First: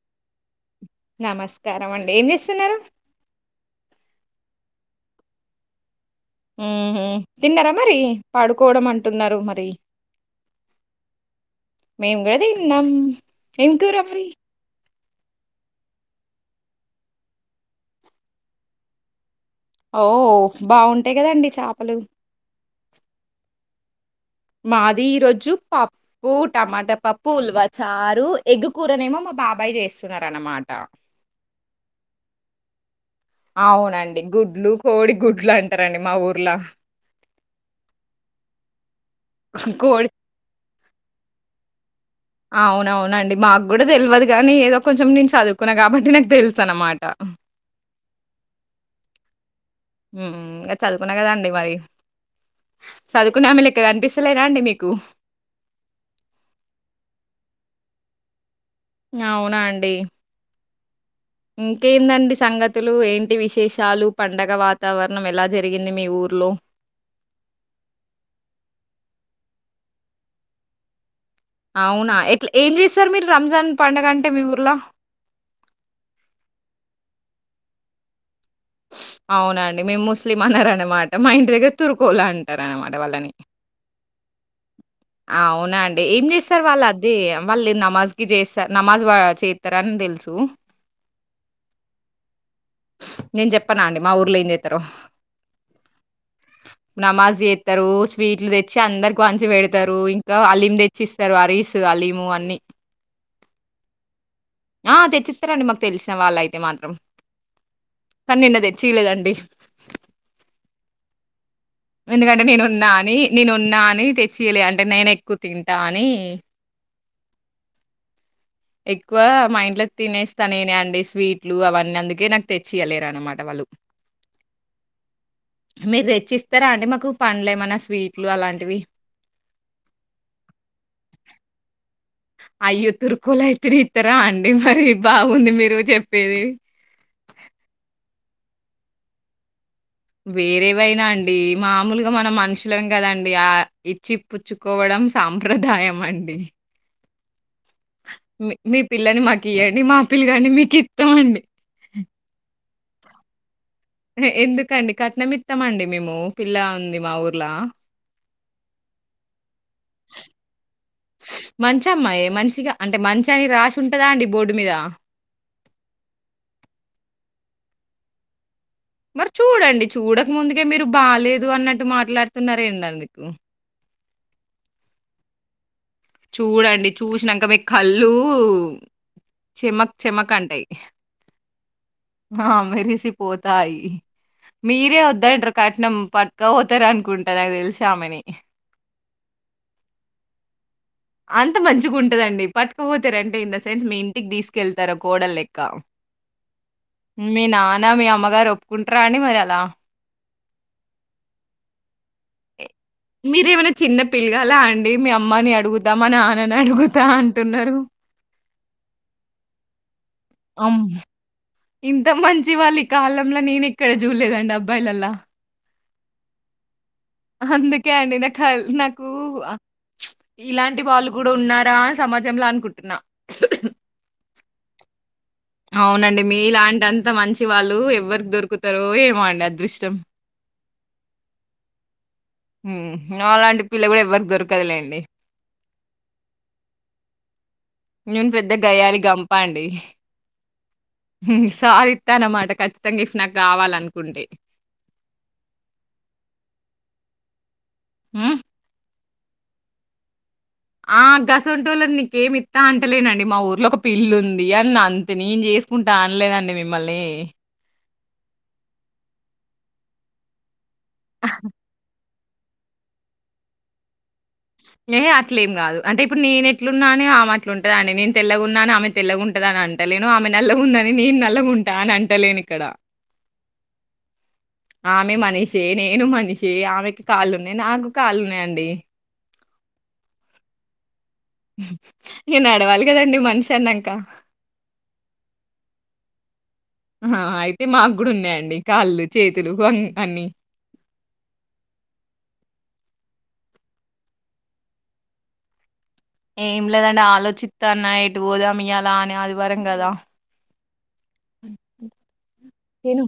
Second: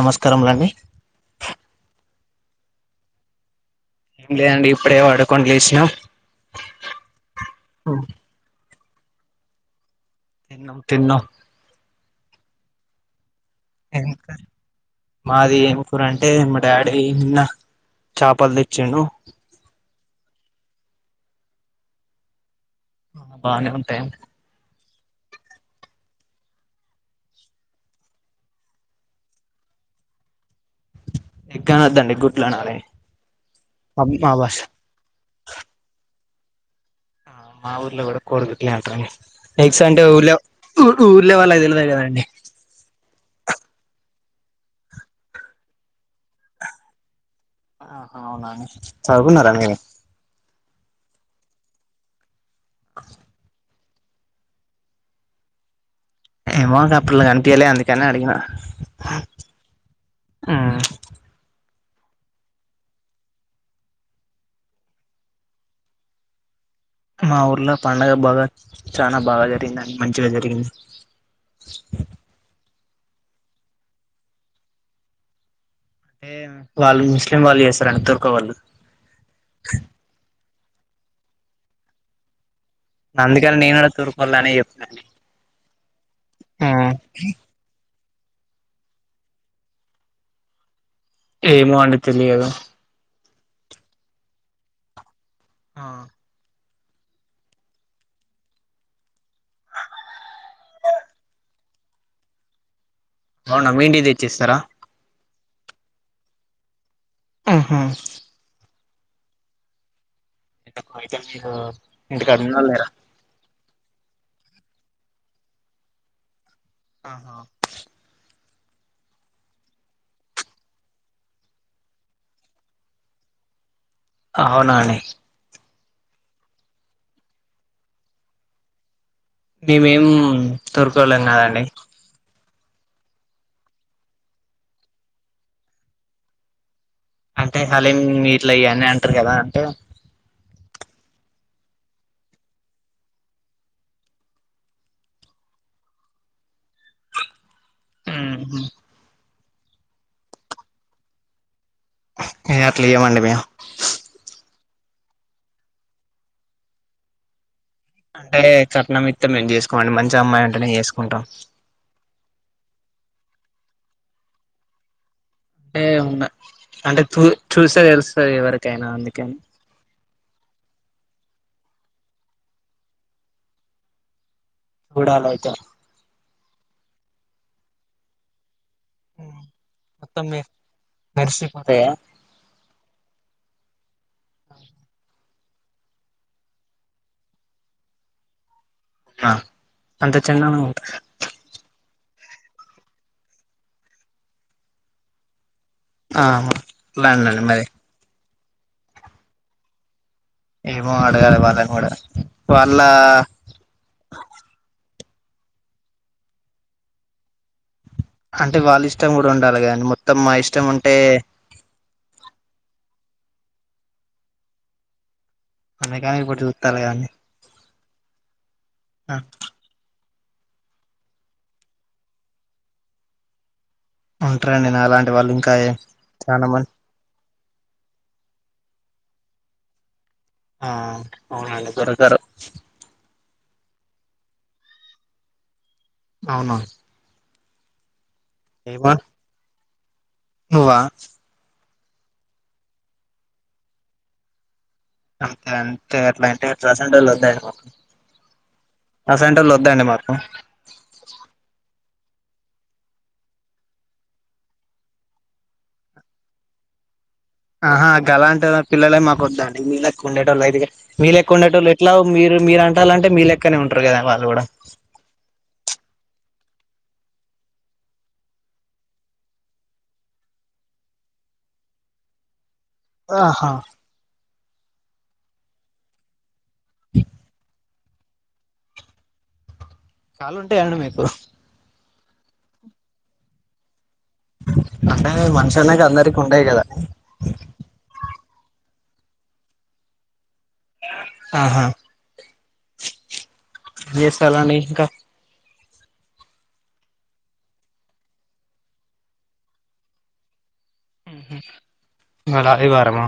నమస్కారం రండి నమస్కారం అండి ఏం చేస్తున్నారు ఏం లేదండి ఇప్పుడే పడుకొని లేసినా మ్మ్ హ్మ్ తిన్నారా మరి పడుకోవడం అం టున్నారు మరి తిన్నం తిన్నో మేము కూడదిన్నాం ఎంకరబ్రీ ఇంకా మాది ఏం కూరంటే మా డాడీ ఇన్న చాపల్ తెచ్చిండు ఓ బాగుంటాయ్ గదండి చాపలు ఆ బానే ఉంటాయం మాది ఈరోజు పప్పు, టమాటా పప్పు, ఉల్వచారు, ఎగ్గు కూూరనేమో మా బాబాయ్ చేస్సున్నరు అనమా ఎగ్గా అనొద్దండి గుడ్లు అనాలి అవునండి మా భాష గుడ్లు కోడి గుడ్లు అంటారండి మా ఊరు పిల్లా మా ఊర్లో కూడా కోరుకుట్లేంటని ఎక్స్ అంటే కోడి ఊర్లో ఊ ఊర్లే వాళ్ళకి తెల్వదా అవును అవున్ నండి మాగ్గూడా తెల్వదు కానీ ఏదో కొంచెం నేను చదువుకున్నా కాబట్టి నాకు తెలుసు అన్నమాట ఆ అవునా చదువుకున్నారా మీరు మ్మ్ హ్మ్ ఇంగా చదువుకున్నా కదండి మరి సదుకునే ఆమె లె ఇకనిపిస్తలేదా అండి మీకు ఏమో గా పిల్ల కనిపియ్యలె అందుకనే అడిగిన అవునా అండి ఇంకేందండి సంగతులు ఏంటి విశేషాలు పండగ వాతావరణం ఎలా జరిగింది. మీ ఊర్లో, మా ఊర్లో పండుగ బాగా చానా బాగా జరిగింది అండి మంచిగా జరిగింది అవునా ఎట్లా యేం జేస్ తార్ మీరు రంజాన్ పండుగ అంటే మీ ఊర్లో అంటే వాళ్ళు ముస్లిం వాళ్ళు చేస్తారండి తుర్క వాళ్ళు అవునండి మేము ముస్లి అననమాట మా ఇంటి దగ్గర తురుకోలన్ అంటారనమాట వాళ్ళని అందుకని నేను కూడా తూర్కొల్లనే చెప్తాను అవునా అండి ఏం జేస్తారు వాళ్ళు అది వాళ్ళు నమాజ్, కి జేస్స నమాజ్ వా చేత్తరాని తెలుసు ఏమో అండి తెలియదు నేన్ జెప్పనా అండి మా ఊర్లో ఏం జేత్తరో ఆ నమాజ్ జేత్తరు స్వీట్లు తెచ్చి అందరుకి వంచి వెడుతరు. ఇంకా హలీం తెచ్చిస్తారు అరీస్ హలీమ్ అన్నీ. అవునా మీ ఇంటికి తెచ్చిస్తారా స్తండి మాకు తెలిసిన వాళ్ళ అయితే మాత్రం ఆహా కానీ నిన్న తెచ్చియలేదండి [unintelligible] ఎందుకంటే ఇంటికాడున్నోళ్ళు లేరా నేనున్నా అని నేనున్నా [unintelligible] అని తెచ్చియలే అంటే నేను ఎక్కువ తింటా అని ఆహా ఎక్కువ మా ఇంట్లో తినేస్తనేనే అండి స్వీట్లు అవన్నీ అందుకే నాకు తెచ్చియలేరు అనమాట వాళ్ళు అవునా అండి మీరు తెచ్చిస్తారా అంటే మాకు పండ్లు ఏమన్నా స్వీట్లు అలాంటివి మేమేం తూర్కోల్లం కాదండి అయ్యో తుర్కులయితురు ఇతరా అండి మరి బాగుంది మీరు చెప్పేది అంటే హలీం గిట్ల చేయాలనే అంటారు కదా అంటే వేరేవైనా అండి మామూలుగా మన మనుషులం కదండి ఆ ఇచ్చి పచ్చుకోవడం సాంప్రదాయం అండి మీ పిల్లని మా ఇవండి మా పిలు కాని మీకు ఇస్తామండి ఏ అట్లుయేమండి మేమ్ కండి కట్నమిత్తామండి మేము పిల్లా ఉంది మా ఊర్లా అంటే కట్నమిత్తే మేం జేసు మంచి అమ్మాయి అంటేనే చేసుకుంటాం మంచమ్మాయే. మంచిగా అంటే మంచి అని రాసి ఉంటదా అండి బోర్డు మీద అంటే ఉన్నా అంటే చూ చూస్తే తెలుస్తది కదా ఎవరు మరి చూడండి చూడ ఇకు ముందుకే మీరు బాలేదు అన్నట్టు మాట్లాడుతున్నార ఏంటి అందుకు కుడాలైతే చూడండి చూసినాక మీ కళ్ళు చెమక్ మొత్తం చెమక్ మె అంటాయి మెరిసిపోతాయా ఆ మేరి పోతాయి మీరే వొద్దంటారు కట్నం పట్క పోతారు అనుకుంటా నాకు తెలిసామని ఆ అంత చెండాలంగ ఉంటద అంత మంచిగా ఉంటదండి పట్టుపోతారు అంటే ఇన్ ద సెన్స్ మీ ఇంటికి తీసుకెళ్తారో కోడ లెక్క ఆ లండన్ అండి మీ మరి నాన్న మీ అమ్మ ర ఒప్పుకుంటార అండి మరి అలా ఏమో అడగాల వాళ్ళని కూడా వాళ్ళ మీరేమైనా చిన్న పిల్గాల అండి ండి మీ అమ్మని అడుగుతా మా నాన్నని అడుగుతా అంటున్నారు అంటే వాళ్ళు ఇష్టం కూడా ఉండాలి కదండి మొ అ ఇంత మంచి వాళి కాలంలో నేను ఇక్కడ చూలేదండి అబ్బాయిలలా అందుకని ఇప్పుడు చూస్తాలే కదండి అందుకే అండి నాకల్ నాకు ఇలాంటి వాళ్ళు కూడా ఉన్నారా అని సమాజంలో అనుకుంటున్నా ఉంట్రండి నా లాన్ అవునండి మీలాంటి అంత మంచి టి వాళ్ళు ఎవ్వరికి దొరుకుతారో ఏమో అండి అదృష్టం ఆ అవునండి దొరకరు హ్మ్. నాలాంటి పిల్ల కూడా ఎవ్వరికి దొరకదులేండి అవున నేను పెద్ద గయ్యాళి గంప అండి వా చ ఇస్తానమాట ఖచ్చితంగా ఇఫ్ట్ నాకు కావాలనుకుంటే అంతే అంతే అట్లా అంటే ప్రసలు వద్దాయి మాకు హ ఆ సెంటర్లు వద్దండీ మాకు ఆ గస్ ఉంటూల ఇంకమిత్తా అంటలేనండి మా ఊర్లో ఒక పిల్లు ఉంది అని అంత న ఏం చేసుకుంటా అనలేదండి మిమ్మల్ని ఆహా గ అలాంట పిల్లలే మాకు వద్దండి మీకు ఉండేటోళు అదు మీ లేెకుండడాట వాళ్ ఎట్లా మీరు మీరు అంటాల అంటే మీ లక్కనే ఉంటారు కదా వాళ్ళు కూడా ఏ అట్లే ఏం కాదు అంటే ఇప్పుడు నేను ఎట్లున్నాని ఆమె అట్లు ఉంటద అండి నేను తెల్లగా ఉన్నా అని ఆమె తెల్లగా ఉంటద అని అంటలేను ఆమె నల్లగా ఉందని నేను నల్లగా ఉంటా అని అంటలేను ఇక్కడ ఆహా ఆమె మనీష ఏన ఏను మనీష ఆమెకి కాల ఉన్నా నా కాలున్నాయండి కాలు ఉంటే ఎరన బకు ఏన్ అడవల్ కదండి మనుషా అన్నంక అంటేనే మనిషి అనేక అందరికి ఉండేయి కదా ండి కాళ్ళు చేతులు అన్ని ఆహా ఏ సాలాని ఇకా ఏం లేదండి ఆలోచిస్త అన్నా ఇటు పోదాం ఇ అలా అనే ఆదివారం కదా బళ తిను. రవివారమా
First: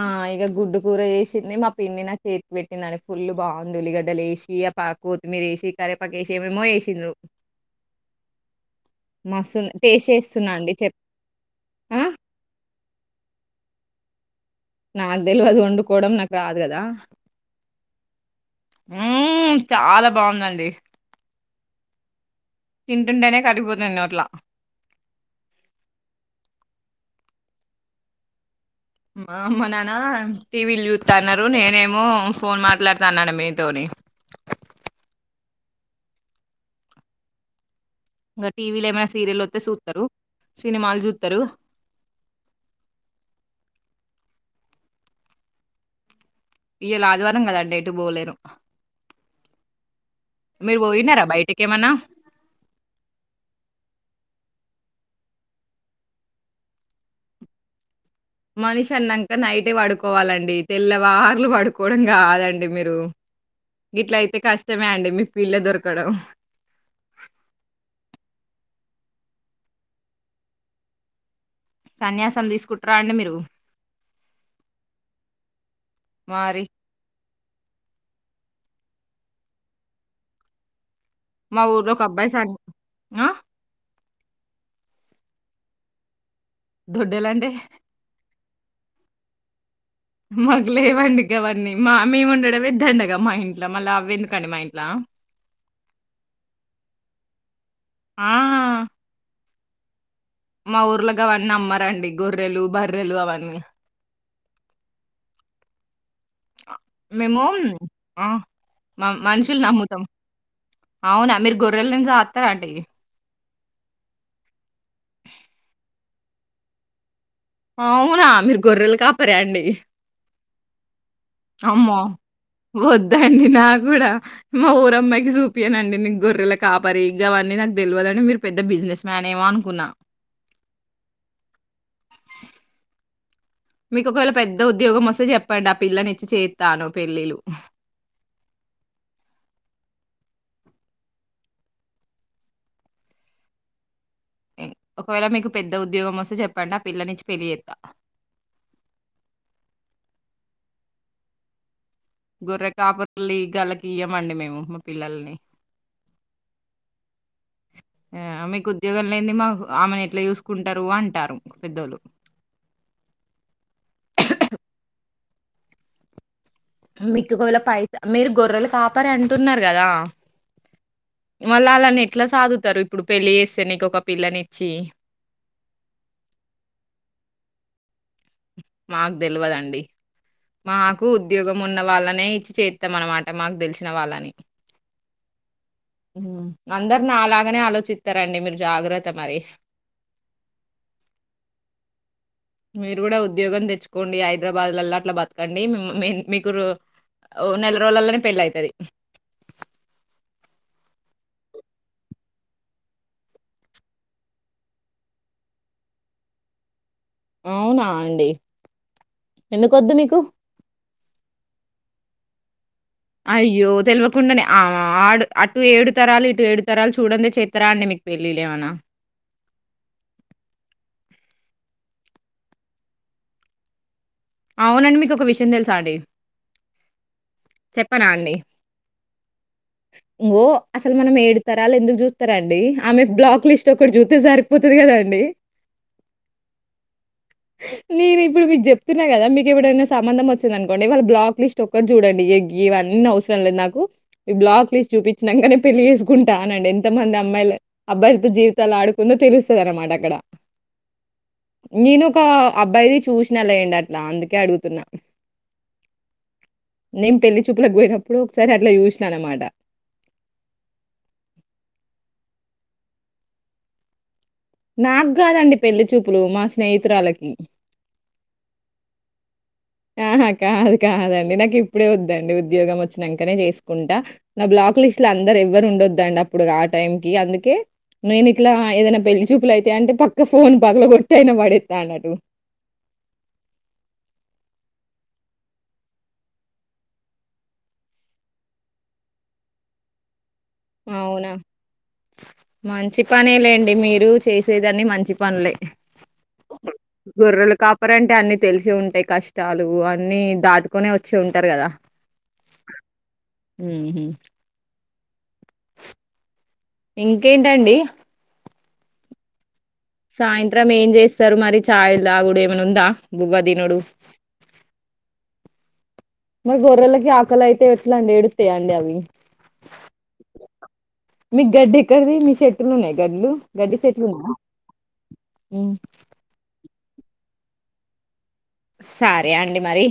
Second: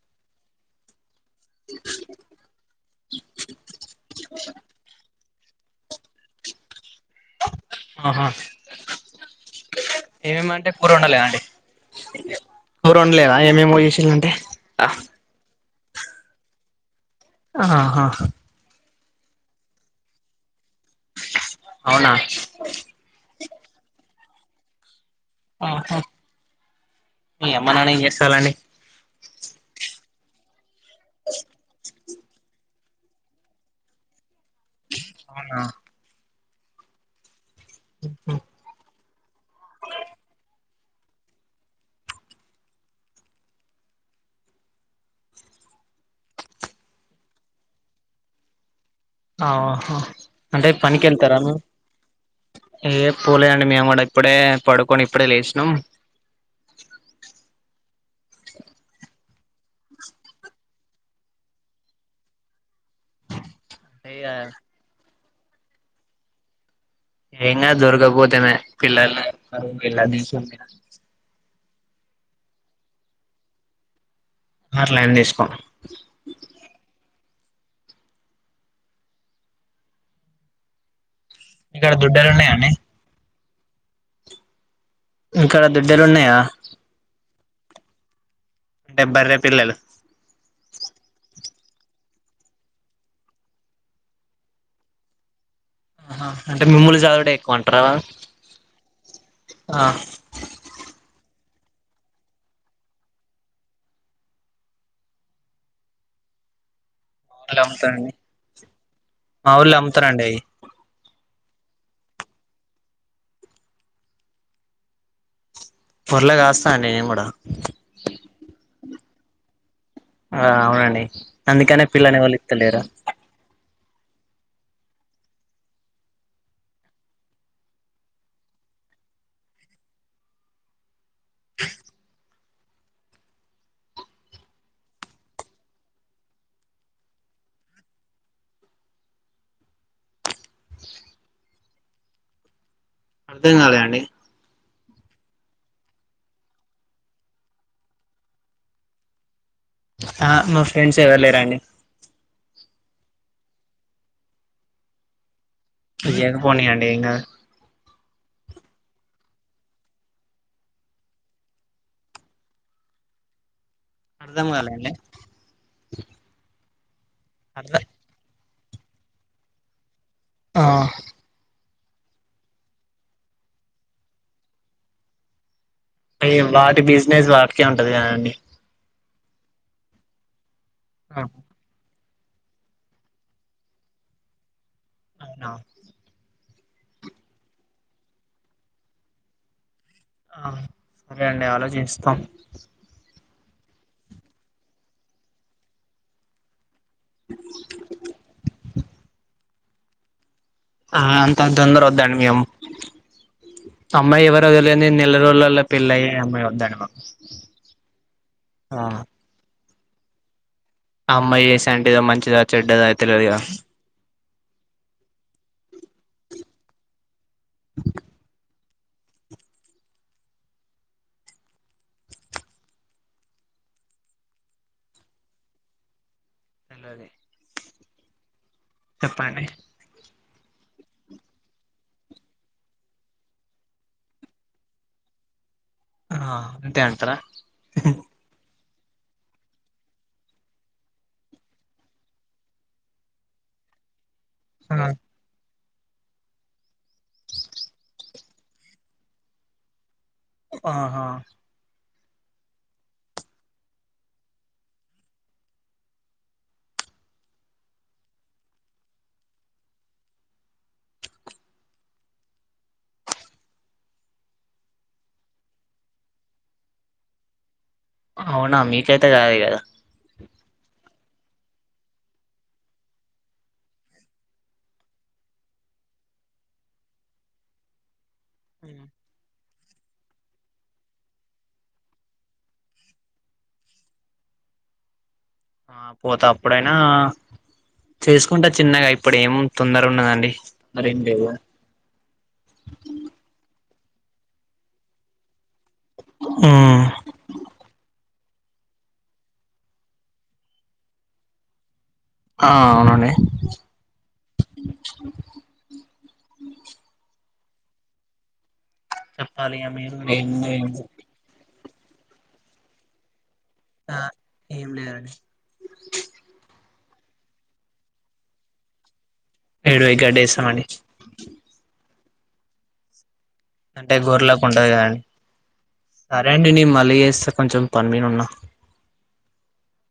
ఆ ఇగా గుడ్డు కూర ఏ ింది మా పిండి నా చేతి పెట్టిందిని ఫుల్ బాగుంది ఉల్లిగడ్డ లేసి ఆ పాకు మీరు ఏసీ కే పకేససి మ ఏసీ ఆహా మస్తు టేస్ట్ చేస్తున్నా ఏమేమింటే అండి చెప్ కూరండాల అండి ఆ కూర వండలేరా ఏమేమో చేసిల్అంటే నాకు తెల్వదు వండు కోవడం నాకు రాదు కదా అహా హా ఊమ్ చాలా బాగుందండి అవునా తింటుంటనేే కరిగిపోతుంది నోట్లా అహా మీ అమ్మ నాన్న ఏం చేస్తాలండి మా అమ్మ నాన్న టీవి ల్ చూసు తన్నారు నేనేమో ఫోన్ మాట్లాడుతాన్నన మీ తోని అవునా ఇ టీవీ లే మ సీరియల్లో సూతరు సినిమాలు చూస్తారు ఇయ్యలా ఆదివారం కదాండి ఎటు పోలేరు అహా అంటే మీరు పనికి పోయినారా వెళ్తారా బయటికి ఏమన్నా ఏ పోలేదండి మేము కూడా ఇప్పుడే పడుకొని ఇప్పుడే లేషినాం మనిషి అన్నాంక నైటే పడుకోవాలండి తెల్లవారులు పడుకోవడం కాదండి మీరు ఇట్ల ఇగ అయితే కష్టమే అండి మీ పిల్ల దొర్కడం ఎంగాదు దొర్గపోతే వాయే పిల్లల పిల్లను తీసు సన్యాసం తీసుకుంటార అండి మీరు అట్లా ఏం తీసుకోం మరి మాఊరిలో ఇక్కడ ఒక అబ్బాయి దుడ్డలు సన్ ఉన్నాయండి ఆ ఇక్కడ దొడ్డలు ఉన్నాయా దొడ్డేలంటే అంటే బర్రే పిల్లలు మాకు లేవండి గవన్నీ మా మేము ఉండడమే దండగా మా ఇంట్ల మళ్ల అవి ఎందుకండి మా ఇంట్ల అహా అంటే మిమ్ముల్లు చదువుడే ఏక్కువంట్రా ఆ! ఆ మా ఊర్ల గవన్నీ అమ్మారండి గొర్రెలు బర్రెలు అవన్నీ మేము ఊర్లో అమ్ముతారండి ఆ మా మనుషులు ఊర్లో నమ్ముతాం అమ్ముతారండి అయి అవునా మీరు గొర్రెలను సాక్తారా అండి పోర్లే కాస్తా నేను కూడా అవునా మీరు గొర్రలు కాపరాండి ఆ అవునండి అందుకనే పిల్లని ఎవళ్ళూ యిత్తలేరు కూడా మా ఊర అమ్మాయికి చూపియానండి నీ గొర్రెల కాపరి ఇగవన్నీ నాకు తెల్వదండి మీరు పెద్ద బిజినెస్ మ్యాన్ ఏమో అనుకున్నా మీకు ఒకవేళ పెద్ద ఉద్యోగం వస్తే చెప్పండి ఆ పిల్లని ఇచ్చి చేత్తను పెళ్ళిళ్ళు అర్ధం కాలే అండి ఒకవేళ మీకు పెద్ద ఉద్యోగం వస్తే చెప్పండి ఆ పిల్లనిచ్చి పెళ్ళి చెత్త ఆ మా ఫ్రెండ్స్ ఎవరు లేరండి గొర్రె కాపర్ల లే గాళ్ళకి ఇయ్యమండి మేము మా పిల్లలని ఇ ఎద పోనీయా అడి ఎకా ఆ మీకు ఉద్యోగం లేని మా ఆమెను ఎట్లా చూసుకుంటారు అంటారు పెద్దోళ్ళ అర్ధముగాలే అండి మికువల పైస మీరు గొర్రెలు కాపరి అంటున్నారు కదా ఆ మళ్ళ దాన్ని ఎట్లా సాదుతారు ఇప్పుడు పెళ్లి చేస్తే నీకొక పిల్లనిచ్చి అ వాటి బిజినెస్ వాటికే ఉంటది కదండి మాకు తెల్వదండి మాకు ఉద్యోగం ఉన్న వాళ్ళని నే ఇచ్చి చేస్తాం అనమాట మాకు తెలిసిన వాళ్ళని అవునా మ్మ్ అందరూ నా లాగానే ఆలోచిత్తరండి మీరు జాగ్రత్త మరి ఆ సరే అండి ఆలోచిస్తాం మీరు కూడా ఉద్యోగం తెచ్చుకోండి హైదరాబాద్ ల అట్లా బతకండి ము మీ మీ మీకు ఓ నెల రోళ్ళలనే పెళ్ అయితరి ఆ అంత తొందర వద్దాండి మేము అమ్మాయి ఎవరో తెలియంది నెల రోజులలో పెళ్ళయ్యి అమ్మాయి వద్దాండి మాక్ అవునా అండి ఎందుకు వద్దు మీకు అమ్మాయి యేసంటిదో మంచిదో చే చెడ్డద తెల్వదు గద కుండనే ఆ అటు ఏడు తరాలు ఇటు ఏడు తరాలు చూడండి చెత్తర అండి మీకు పెళ్ళిళ్ళు ఏమన్న అవునండి మీకు ఒక విషయం తెలుసా అండి అలాదే చెప్పనా అండి చెప్పండి గో అసలు మనం ఏడుతార అ ఎందుకు చూస్తారా అండి ఆమె బ్లాక్ లిస్ట్ ఒకటి చూత్తే సరిపోతుంది కదా అండి ఆ అంతే అంటారా [unintelligible] న్నాయి కదా మీకు ఎవడైనా సంబంధం వచ్చిందనుకోండి వాళ బ్లాక్ లిస్ట్ లుక్టి చూడండి ఇవన్నీ అవసరం లేదు నాకు ఈ బ్లాక్ లిస్ట్ చూపించి వెంటనే పెళ్లి తీసుకుంటానండి ఎంత మంది అమ్మాయిలు అబ్బాయిలతో జీవితాలు ఆడుకుందో తెలుస్తుంది అనమాట అక్కడ ఆహా నేను ఒక అబ్బాయిది చూసినా లే ఏండి అట్లా అందుకే అడుగుతున్నా నేను పెళ్లి చూపులకుకి పోయినప్పుడు ఒకసారి అట్లా చూసినాను అన్నమాట నాకు కాదండి పెళ్లిి చూపులు మా స్నేహితురాలకి అవునా మీకైతే కాాల కదా ఆహా కాదు కాదండి నాకు ఇప్పుడే వద్దండి ఉద్యోగం వచ్చినాకనే చేసుకుంటా నా బ్లాక్ లిస్ట్ లో అందరు ఎవ్వరు ఉండద్దండి అప్పుడు ఆ టైం క అందుకే నేను ఇట్లా ఏదైనా పెల్లి చూపులు అయి అంటే పక్క ఫోన్ పగల కొొట్ట అయిన పడేస్తా అన్నటు ఆ పోతే అప్పుడైనా చేసుకుంటా చిన్నగా ఇప్పుడు ఏం తొందర ఉన్నదండి మరేం లేదు అవునా మంచి పనే లేండి అండి మీరు చేసేదాన్ని మంచి పనులే ఉమ్ గొర్రలు కాపరంటే అన్ని తెలిసి ఉంటాయి కష్టాలు అన్ని దాటుకొనే వచ్చి ఉంటారు కదా ఆ అవునండి ఇం ఇకేంటండి చప్పాలిగా సాయంత్రం ఏం చేస్తారు మరి చాయిలు దాగుడు ఏమన్న ఆఉందా ఫుల్ గా తినుడు ఆ ఏం లేదండి మరి గొర్రెలకి ఆకలి అయితే ఎట్లాండి ఎడుతాయంండి అవి ఏడు ఇ గ డేేశవాణి కది మీ చెట్టు ఉన్నాయి గడ్లు గడ్డి అంటే చెట్లు ఉన్నాయా గోర్రిలాకు ఉంటంది కదండి సరే అండి నీ మళ్ళీ లీ చేస్త కొంచెం పని మీద ఉన్న సరే అండి మరి